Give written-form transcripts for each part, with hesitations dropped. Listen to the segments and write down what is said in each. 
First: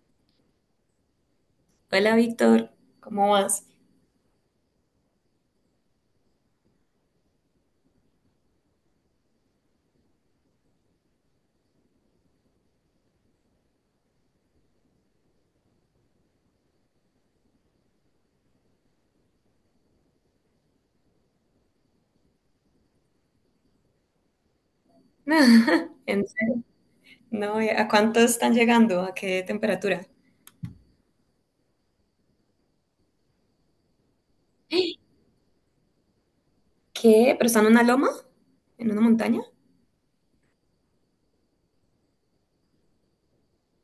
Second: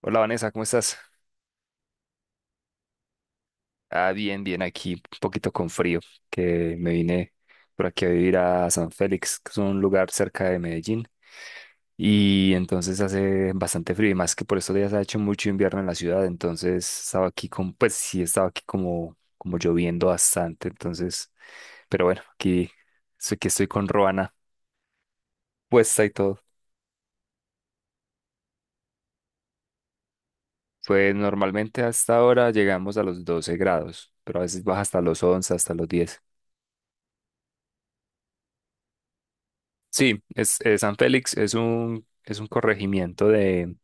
Hola Vanessa, ¿cómo estás? Hola Víctor, ¿cómo vas? Ah, bien, bien, aquí un poquito con frío, que me vine por aquí a vivir a San Félix, que es un lugar cerca de Medellín, y entonces hace bastante frío, y más que por estos días ha hecho mucho invierno en la ciudad, entonces estaba aquí con, pues sí, estaba aquí como, como lloviendo bastante, entonces, pero bueno, aquí, aquí estoy con Roana No, puesta y en todo. serio, no, ¿a cuánto están llegando? ¿A qué temperatura? Pues normalmente hasta ahora llegamos a los 12 grados, pero a veces baja hasta los 11, hasta los 10. ¿Qué? ¿Pero están en una loma? ¿En una montaña? Sí, San Félix es un corregimiento de,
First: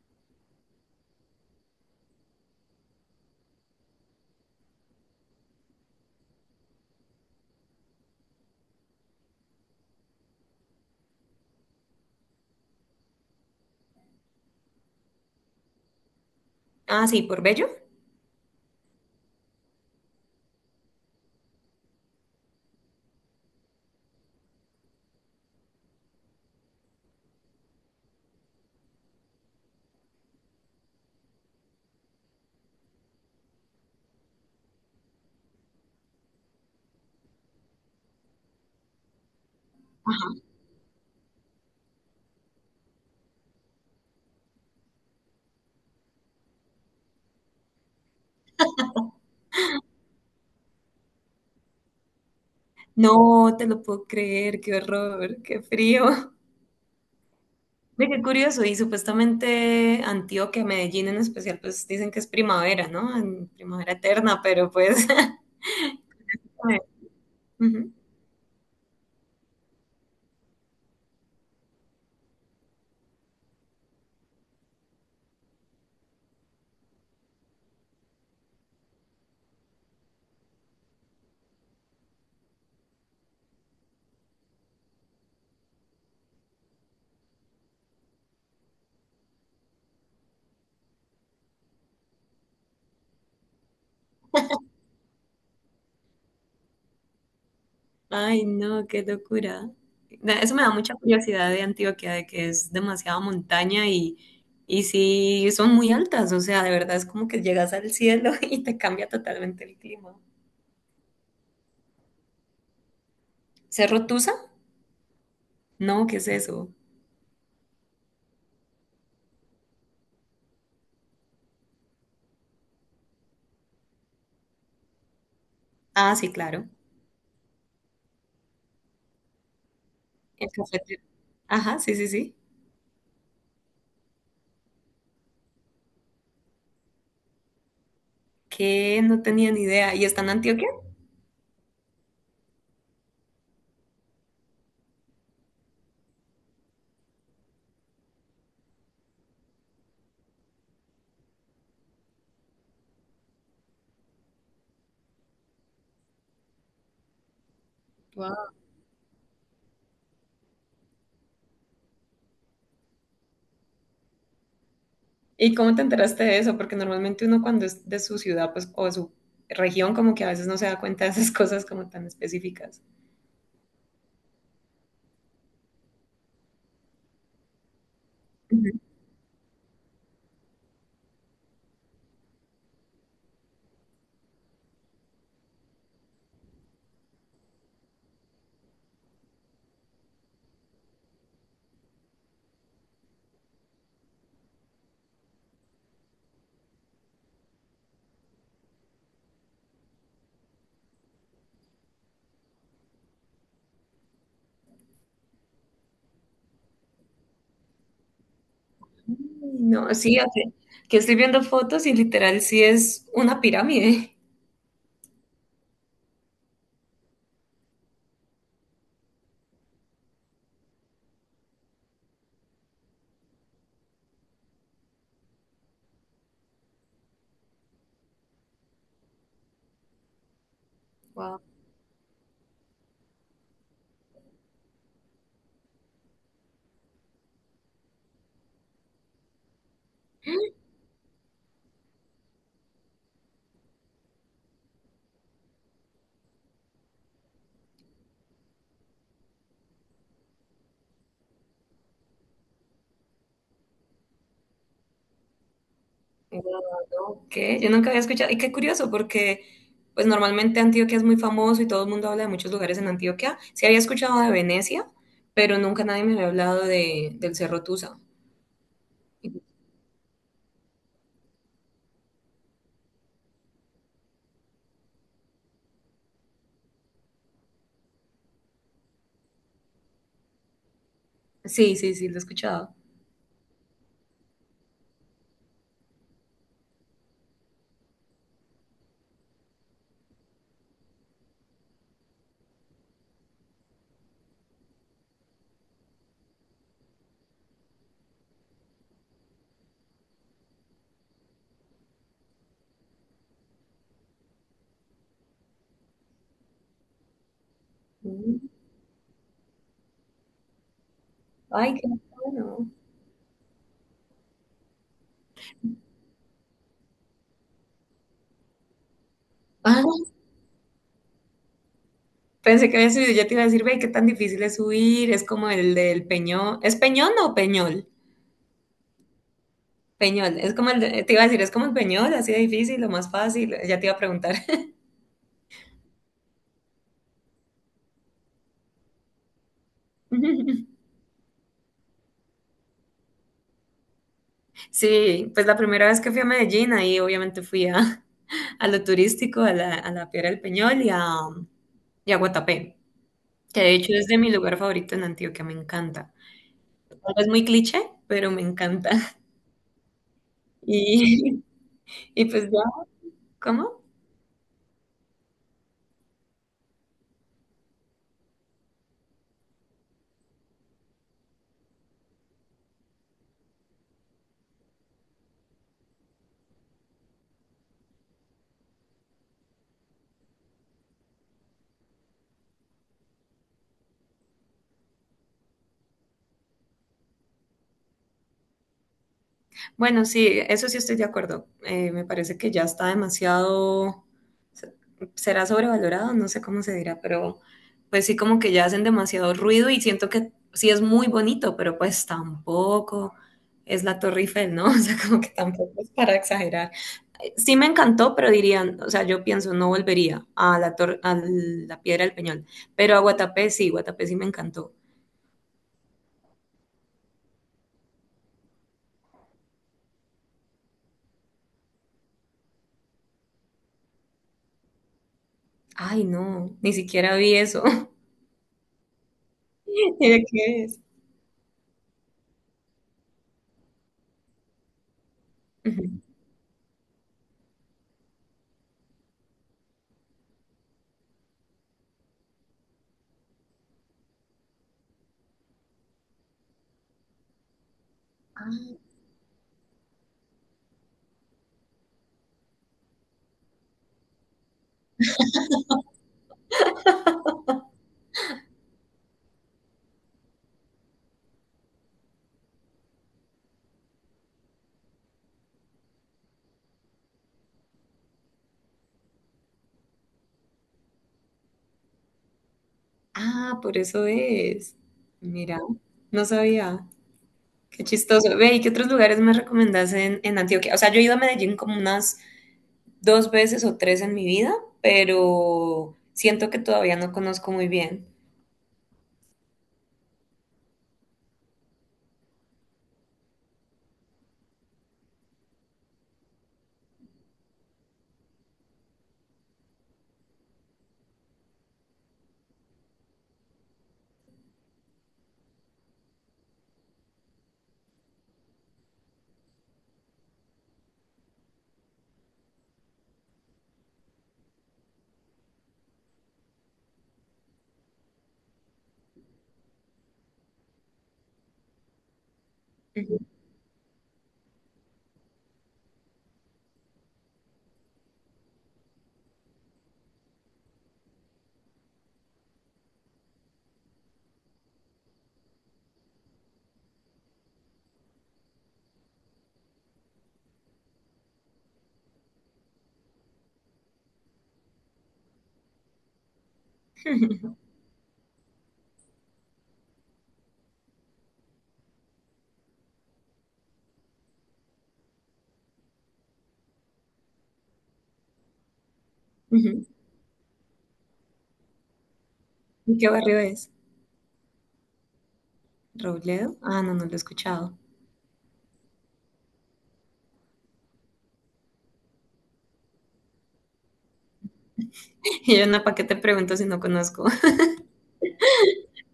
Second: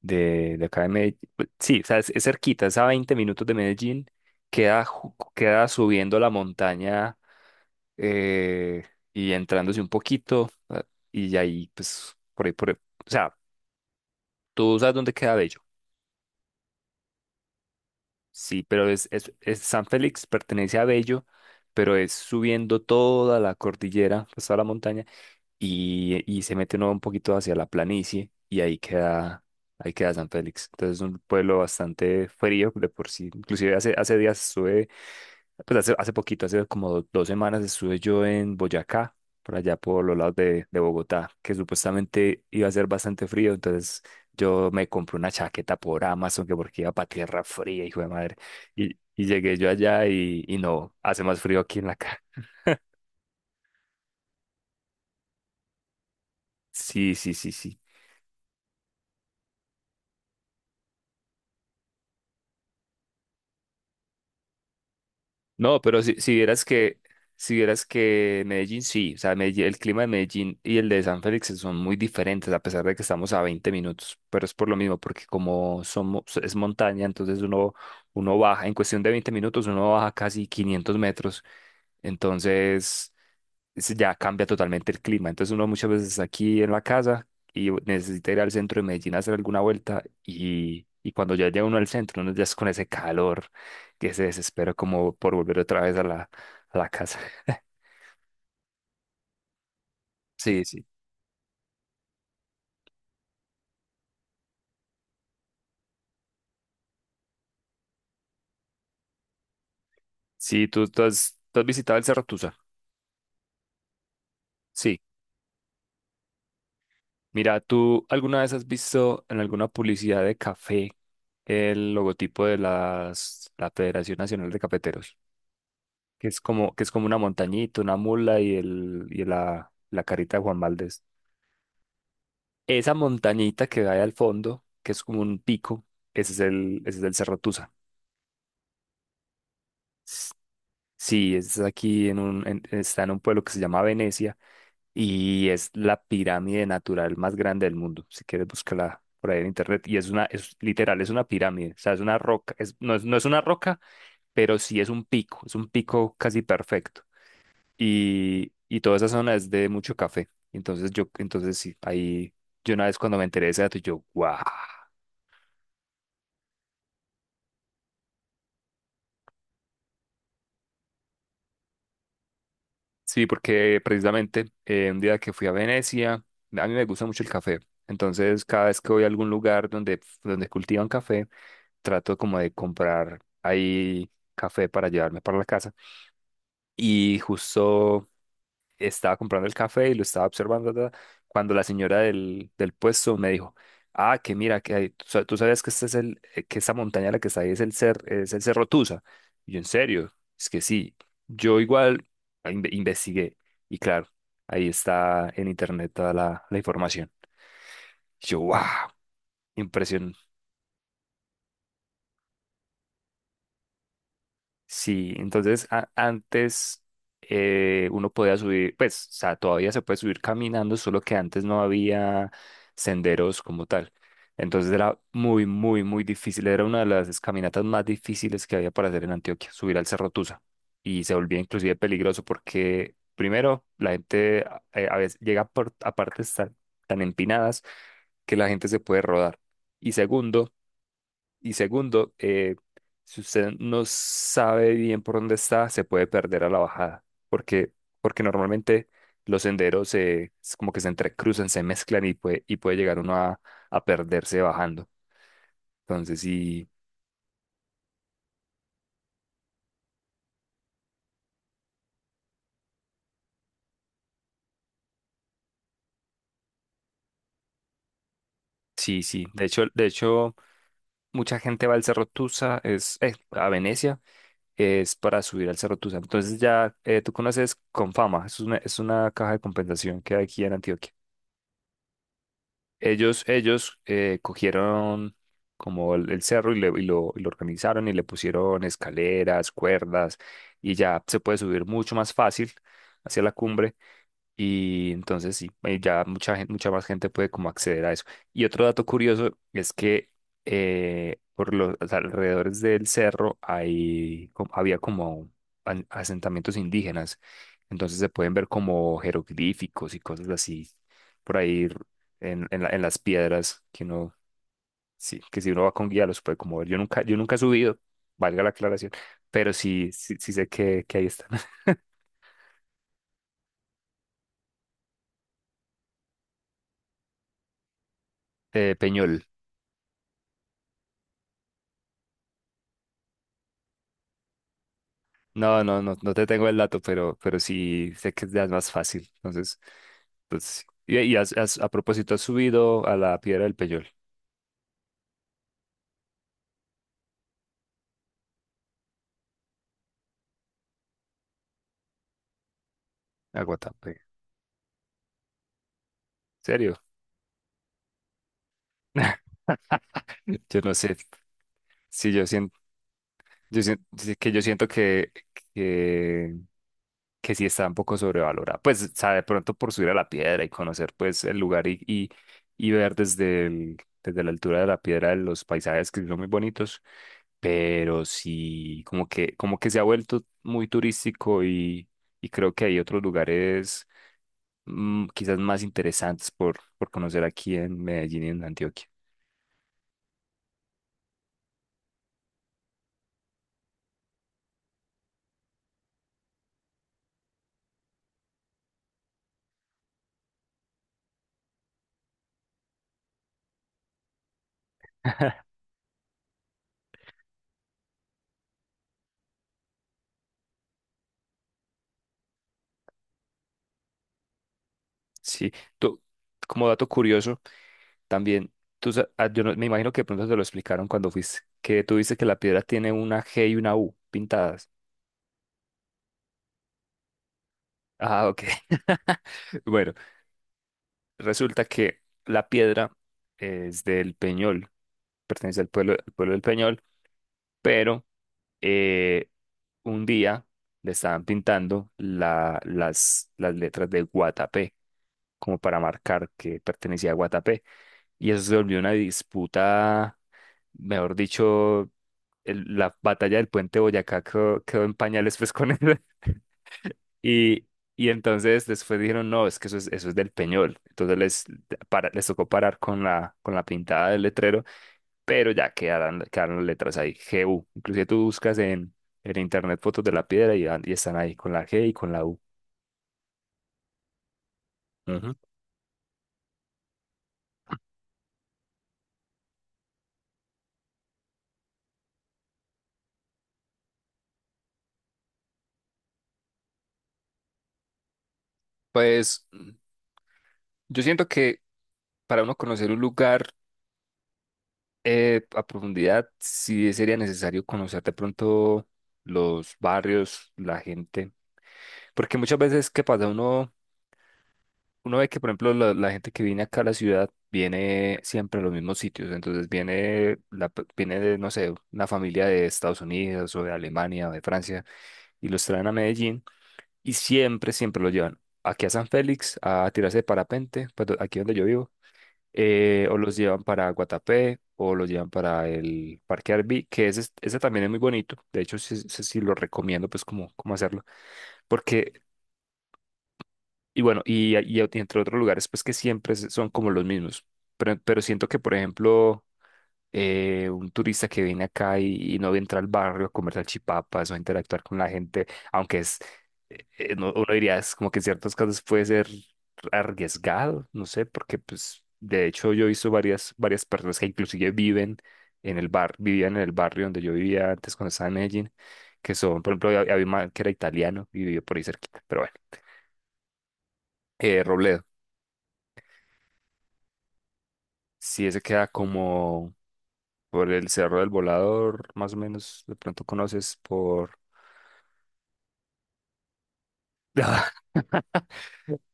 de, de acá de Medellín. Pues, sí, o sea, es cerquita, es a 20 minutos de Medellín. Queda, queda subiendo la montaña eh, y entrándose un poquito. Y ahí, pues, por ahí, o sea, tú sabes dónde queda Bello. Ah, sí, por Bello. Sí, pero es San Félix pertenece a Bello, pero es subiendo toda la cordillera, pues toda la montaña y se mete uno un poquito hacia la planicie y ahí queda San Félix. Entonces es un pueblo bastante frío de por sí. Inclusive hace, hace días estuve, pues hace, hace poquito, hace como dos semanas estuve yo en Boyacá, por allá por los lados de Bogotá, que supuestamente iba a ser bastante frío. Entonces yo me compré una chaqueta por Amazon que porque iba para tierra fría, hijo de madre. Y llegué yo allá y no, hace más frío aquí en la casa. No te lo puedo creer, qué horror, qué frío. Sí, sí, sí, sí. Ve, qué curioso, y supuestamente Antioquia, Medellín en especial, pues dicen que es primavera, ¿no? En primavera eterna, pero pues. No, pero si, si vieras A ver. que, si vieras Ujú. que Medellín, sí, o sea, el clima de Medellín y el de San Félix son muy diferentes, a pesar de que estamos a 20 minutos, pero es por lo mismo, porque como somos, es montaña, entonces uno, uno baja, en cuestión de 20 minutos, uno baja casi 500 metros, entonces ya cambia totalmente el clima. Entonces uno muchas veces está aquí en la casa y necesita ir al centro de Medellín a hacer alguna vuelta y cuando ya llega uno al centro, uno ya es con ese calor que se desespera como por volver otra vez a a la casa. Ay, no, qué locura. Eso Sí, me da sí. mucha curiosidad de Antioquia, de que es demasiada montaña y sí, son muy altas, o sea, de verdad es como que llegas al cielo y te cambia totalmente el clima. Sí, tú has visitado el Cerro Tusa. ¿Cerro Tusa? Sí. No, ¿qué es eso? Mira, ¿tú alguna vez has visto en alguna publicidad de café el logotipo de la Federación Nacional de Cafeteros? Ah, sí, claro. Que es como una montañita, una mula la carita de El Juan Valdés. cafetero. Ajá, sí, sí, sí. Esa montañita que hay al fondo, que es como un pico, ese es el Cerro Tusa. Que no tenía ni idea. ¿Y está en S- Antioquia? Sí, es aquí en un, está en un pueblo que se llama Venecia y es la pirámide natural más grande del mundo. Si quieres, búscala por ahí en internet. Y es literal, es una pirámide. O sea, es una roca. No es una roca, pero sí es un pico. Es un pico casi perfecto. Wow. Y toda esa zona es de mucho café. Entonces, yo, entonces sí, ahí yo una vez cuando me enteré de ese dato, yo, ¡guau! ¿Y cómo te enteraste de eso? Porque normalmente uno cuando es de su ciudad, pues, o de su región, como que a veces no se da cuenta de esas cosas como tan específicas. Sí, porque precisamente un día que fui a Venecia, a mí me gusta mucho el café. Entonces, cada vez que voy a algún lugar donde cultivan café, trato como de comprar ahí café para llevarme para la casa. Y justo estaba comprando el café y lo estaba observando ta, ta, cuando la señora del puesto me dijo, ah, que mira, tú sabías que este es que esta montaña la que está ahí es el es el Cerro Tusa. Y yo, en serio, es que sí. Yo igual investigué y claro, ahí está en internet toda la información. Y yo, wow. No, sí, o sea, que estoy viendo fotos y literal sí es una pirámide. Sí, entonces antes uno podía subir, pues, o sea, todavía se puede subir caminando, solo que antes no había senderos como tal. Entonces era muy, muy, muy difícil. Era una de las caminatas más difíciles que había para hacer en Antioquia, subir al Cerro Tusa. Y se volvía Wow. inclusive peligroso porque, primero, la gente a veces llega a partes tan, tan empinadas que la gente se puede rodar. Y segundo, y segundo, eh, si usted no sabe bien por dónde está, se puede perder a la bajada, porque, porque normalmente los senderos es como que se entrecruzan, se mezclan y puede llegar uno a perderse bajando. Entonces, Wow, sí, no, ¿qué? Yo nunca había escuchado. Y qué curioso, porque pues normalmente Antioquia es muy famoso y todo el mundo habla de muchos lugares en Antioquia. Sí había escuchado de Venecia, pero nunca nadie me había hablado de, del Cerro Tusa. sí, sí. De hecho, mucha gente va al Cerro Tusa, a Venecia, es para subir al Cerro Tusa. Entonces ya tú conoces Confama, es una caja de compensación que hay aquí en Antioquia. Sí, sí, sí, lo he escuchado. Ellos cogieron como el cerro y, y lo organizaron y le pusieron escaleras, cuerdas y ya se puede subir mucho más fácil hacia la cumbre. Y entonces sí, ya mucha gente, mucha más gente puede como acceder a eso. Y otro dato curioso es que por los alrededores del cerro hay, había como asentamientos indígenas. Entonces se pueden Mm. ver como jeroglíficos y cosas así por ahí Ay, qué en, bueno. En las piedras que uno, sí, que si uno va con guía los puede como ver. Yo nunca he subido, valga la aclaración, pero Ah, sí, sí, sí sé que ahí están. pensé que había subido, ya te iba a decir, ve, qué tan difícil es subir, es como el del Peñón. ¿Es Peñón o Peñol? Peñol. Peñol, es como el, te iba a decir, es como el Peñol, así de difícil o más fácil, ya te iba a preguntar. No, no, no, no te tengo el dato, pero sí sé que es de las más fácil. Entonces, pues, sí. Y, y a propósito, has subido a la Piedra del Peñol, Sí, pues la primera vez que fui a Medellín, ahí obviamente fui a lo turístico, a la Piedra del Peñol y a Guatapé, a que de Guatapé. hecho ¿En es de mi lugar favorito en Antioquia, me encanta. serio? Tal vez muy cliché, pero me encanta. Yo no sé. Y, Sí, y yo pues siento. ya, ¿cómo? Sí, que yo siento que, que sí está un poco sobrevalorada. Pues, o sea, de pronto por subir a la piedra y conocer pues el lugar y ver desde el, desde la altura de la piedra los paisajes que son muy bonitos, pero sí como que se ha vuelto muy turístico y creo que hay otros lugares quizás más interesantes por conocer aquí en Medellín y en Antioquia. Bueno, sí, eso sí estoy de acuerdo. Me parece que ya está demasiado, se- será sobrevalorado, no sé cómo se dirá, pero pues sí como que ya hacen demasiado ruido y siento que sí es muy bonito, pero pues tampoco es la Torre Eiffel, ¿no? O sea, como que tampoco es para exagerar. Sí me encantó, pero dirían, o sea, yo pienso, no volvería a la torre, a la Piedra del Peñol, pero a Guatapé sí me encantó. Sí, tú, como dato curioso. También, tú, yo no- me imagino que de pronto te lo explicaron cuando fuiste, que tú dices que la piedra tiene una G y una U pintadas. Ay, no, ni siquiera vi eso. Ah, ok. Bueno, ¿De qué es? resulta que la piedra es del Peñol, pertenece Ujú. Al pueblo del Peñol, pero eh, un día le estaban pintando las letras de Guatapé, como para marcar que pertenecía a Guatapé, y eso se volvió una disputa, mejor dicho, la batalla del puente de Boyacá quedó, quedó en pañales pues con él. Y, y entonces después dijeron, no, es que eso es del Peñol. Entonces para, les tocó parar con la pintada del letrero, pero ya quedaron, quedaron las letras ahí, G GU. Inclusive tú buscas en internet fotos de la piedra y están ahí con la G y con la U. Ah, por eso es. Ujú. Mira, no sabía. Qué chistoso. Ve, ¿y qué otros lugares me recomendás en Antioquia? O sea, yo he ido a Medellín como unas dos veces o tres en mi vida, pero siento que todavía no conozco muy bien. Pues yo siento que para uno conocer un lugar a profundidad, sí sería necesario conocer de pronto los barrios, la gente. Porque muchas veces, ¿qué pasa? Uno, uno ve que, por ejemplo, la gente que viene acá a la ciudad viene siempre a los mismos sitios. Entonces viene, viene de, no sé, una familia de Estados Unidos o de Alemania o de Francia y los traen a Medellín y siempre, siempre los llevan aquí a San Félix a tirarse de parapente, pues aquí donde yo vivo, o Ujú, los llevan para Guatapé o los llevan para el Parque Arví, que ese, ese también es muy bonito. De hecho, sí, sí, sí lo recomiendo, pues, como, cómo cómo hacerlo. Porque, y bueno, y entre otros lugares, pues que siempre son como los mismos. Pero siento que, por ejemplo, un turista que viene acá y no entra al barrio a comer salchipapas o a interactuar con la gente, aunque es, uno diría, es como que en ciertos casos puede ser arriesgado, no sé, porque pues de hecho yo he visto varias, varias personas que inclusive viven vivían en el barrio donde yo vivía antes cuando estaba en Medellín, que son, por ujú. ejemplo, había había un man que era italiano y vivió por ahí cerquita, pero bueno, ¿Y qué barrio es? Robledo. ¿Robledo? Ah, no, no lo he escuchado. Sí, ese queda como por el Cerro del Volador, más o menos, de pronto conoces por... Y yo, no, ¿para qué te pregunto si no conozco?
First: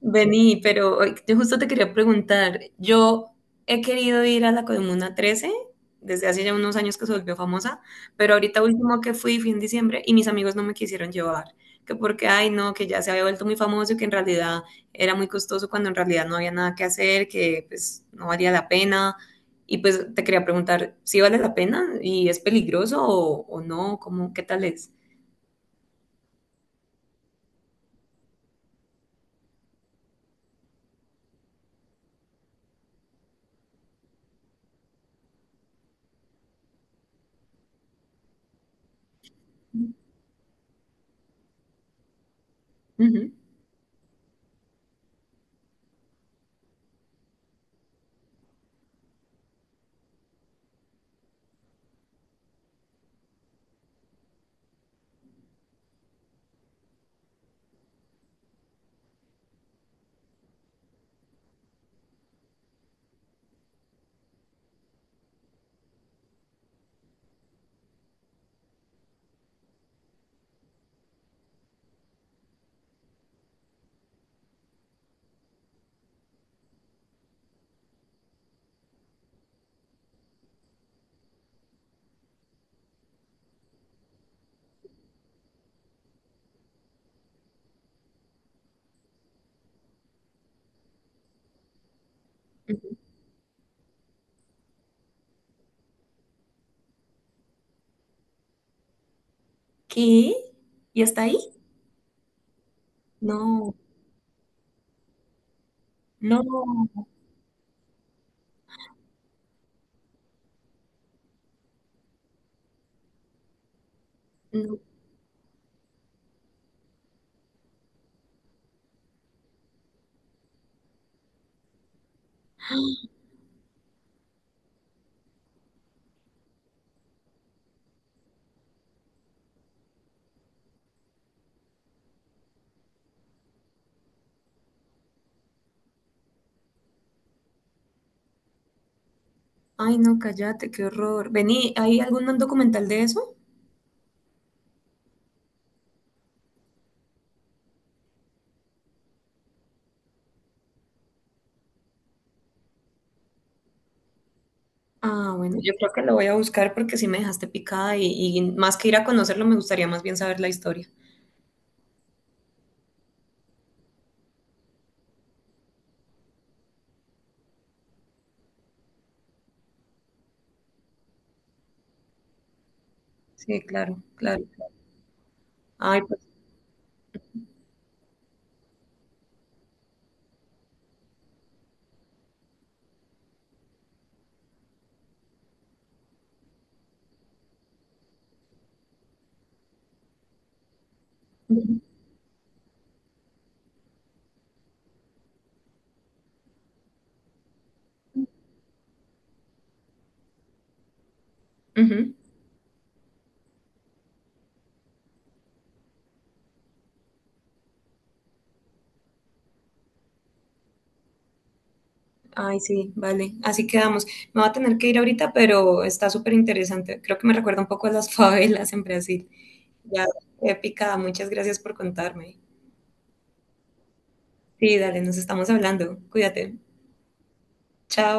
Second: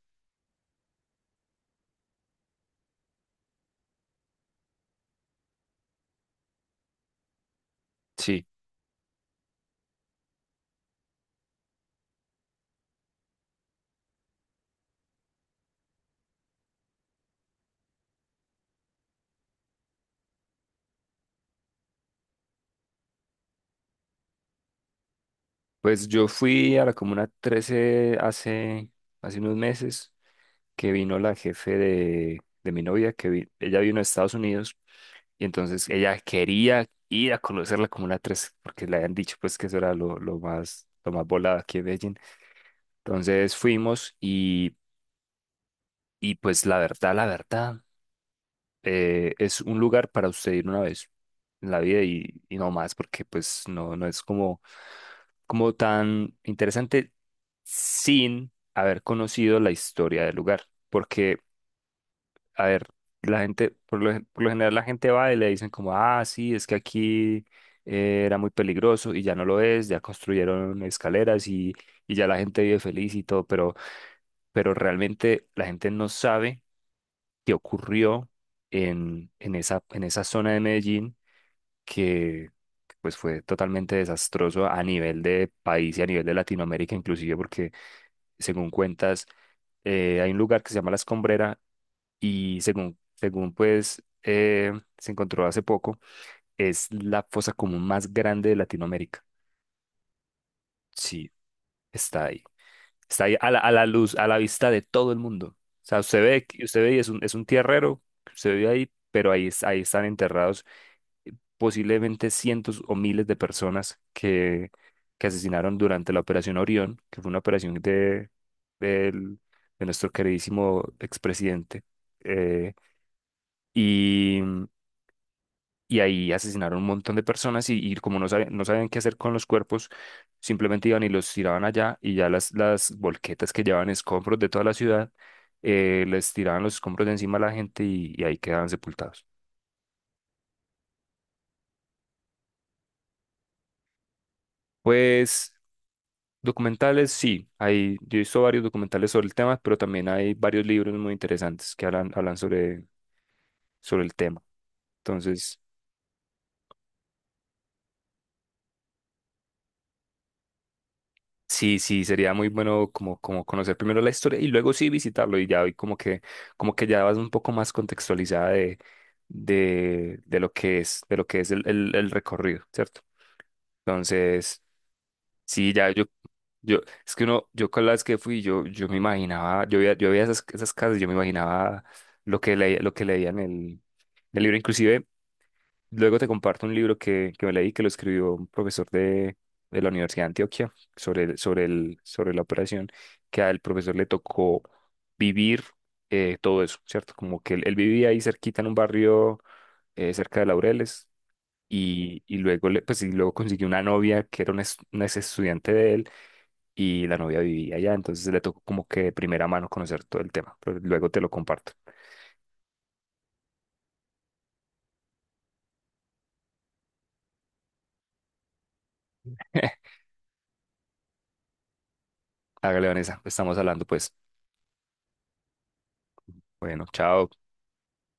Vení, pero ay, yo justo te quería preguntar, yo he querido ir a la Comuna 13 desde hace ya unos años que se volvió famosa, pero Sí, ahorita último que fui fue en diciembre y mis amigos no me quisieron llevar, que porque, ay no, que ya se había vuelto muy famoso y que en realidad era muy costoso cuando en realidad no había nada que hacer, que pues no valía la pena. Y pues te quería preguntar, ¿si vale la pena y es peligroso o no? ¿Cómo, qué tal es? pues yo fui a la Comuna 13 hace, hace unos meses, que vino la jefe de mi novia, que ella vino a Estados Unidos, y entonces ella quería ir a conocer la Comuna 13, porque le habían dicho pues que eso era lo más volado aquí en Medellín. Ujú, Entonces fuimos y pues la verdad, la verdad, es un lugar para usted ir una vez en la vida y no más, porque pues no, no es como, como tan interesante sin haber conocido la historia del lugar. Porque, a ver, la gente, por lo, por lo general la gente va y le dicen como, ah, sí, es que aquí era muy peligroso y ya no lo es, ya construyeron escaleras y ya la gente vive feliz y todo, pero realmente la gente no sabe qué ocurrió en esa zona de Medellín que que, pues fue totalmente desastroso a nivel de país y a nivel de Latinoamérica inclusive porque según cuentas hay un lugar que se llama La Escombrera y según ujú. según pues se encontró hace poco es la fosa común más grande de Latinoamérica. ¿Qué? ¿Y hasta Sí, ahí? está ahí. Está ahí a a No, la luz, a la vista de todo el mundo. O sea, usted ve, usted ve y no. Es un tierrero, usted ve ahí, pero ahí, ahí están enterrados posiblemente cientos o miles de personas No. que asesinaron durante la Operación Orión, que fue una operación del- de nuestro queridísimo expresidente, eh, y, y ahí asesinaron un montón de personas y como no sabían, no sabían qué hacer con los cuerpos, simplemente iban y los tiraban allá y ya las volquetas que llevaban escombros de toda la ciudad, les tiraban los escombros de encima a la gente y ahí quedaban sepultados. Ay, no, cállate, qué horror. Vení, ¿hay algún documental de eso? Pues documentales, sí, hay, yo he visto varios documentales sobre el tema, pero también hay varios libros muy interesantes que hablan, hablan sobre, sobre el tema. Ah, bueno, Entonces, yo creo que lo voy a buscar porque sí me dejaste picada y más que ir a conocerlo, me gustaría más bien saber la historia. sí, sí, sería muy bueno como, como conocer primero la historia y luego sí visitarlo y ya hoy como que ya vas un poco más contextualizada de lo que es, de lo que es el recorrido, ¿cierto? Sí, claro, claro. Entonces, sí, ya Ay, yo, pues. yo, es que uno, yo con las que fui, yo me imaginaba, yo veía esas, esas casas, yo me imaginaba lo que leía en el libro. Inclusive, luego te comparto un libro que me leí, que lo escribió un profesor de la Universidad de Antioquia sobre, sobre Ujú, el, sobre la operación, que al profesor le tocó vivir todo eso, ¿cierto? Como que él vivía ahí cerquita en un barrio cerca de Laureles. ujú. Y luego, pues, y luego consiguió una novia que era una, una ex estudiante de él y la novia vivía allá, entonces le tocó como que de primera mano conocer todo el tema, pero luego te lo comparto. Ay, sí, vale. Así quedamos. Me va a tener que ir ahorita, pero está súper interesante. Creo que me recuerda un poco a las favelas en Brasil. Ya, qué picada. Muchas gracias por contarme. Hágale, Vanessa, estamos hablando pues. Sí, dale, nos estamos hablando. Cuídate. Bueno, chao. Chao.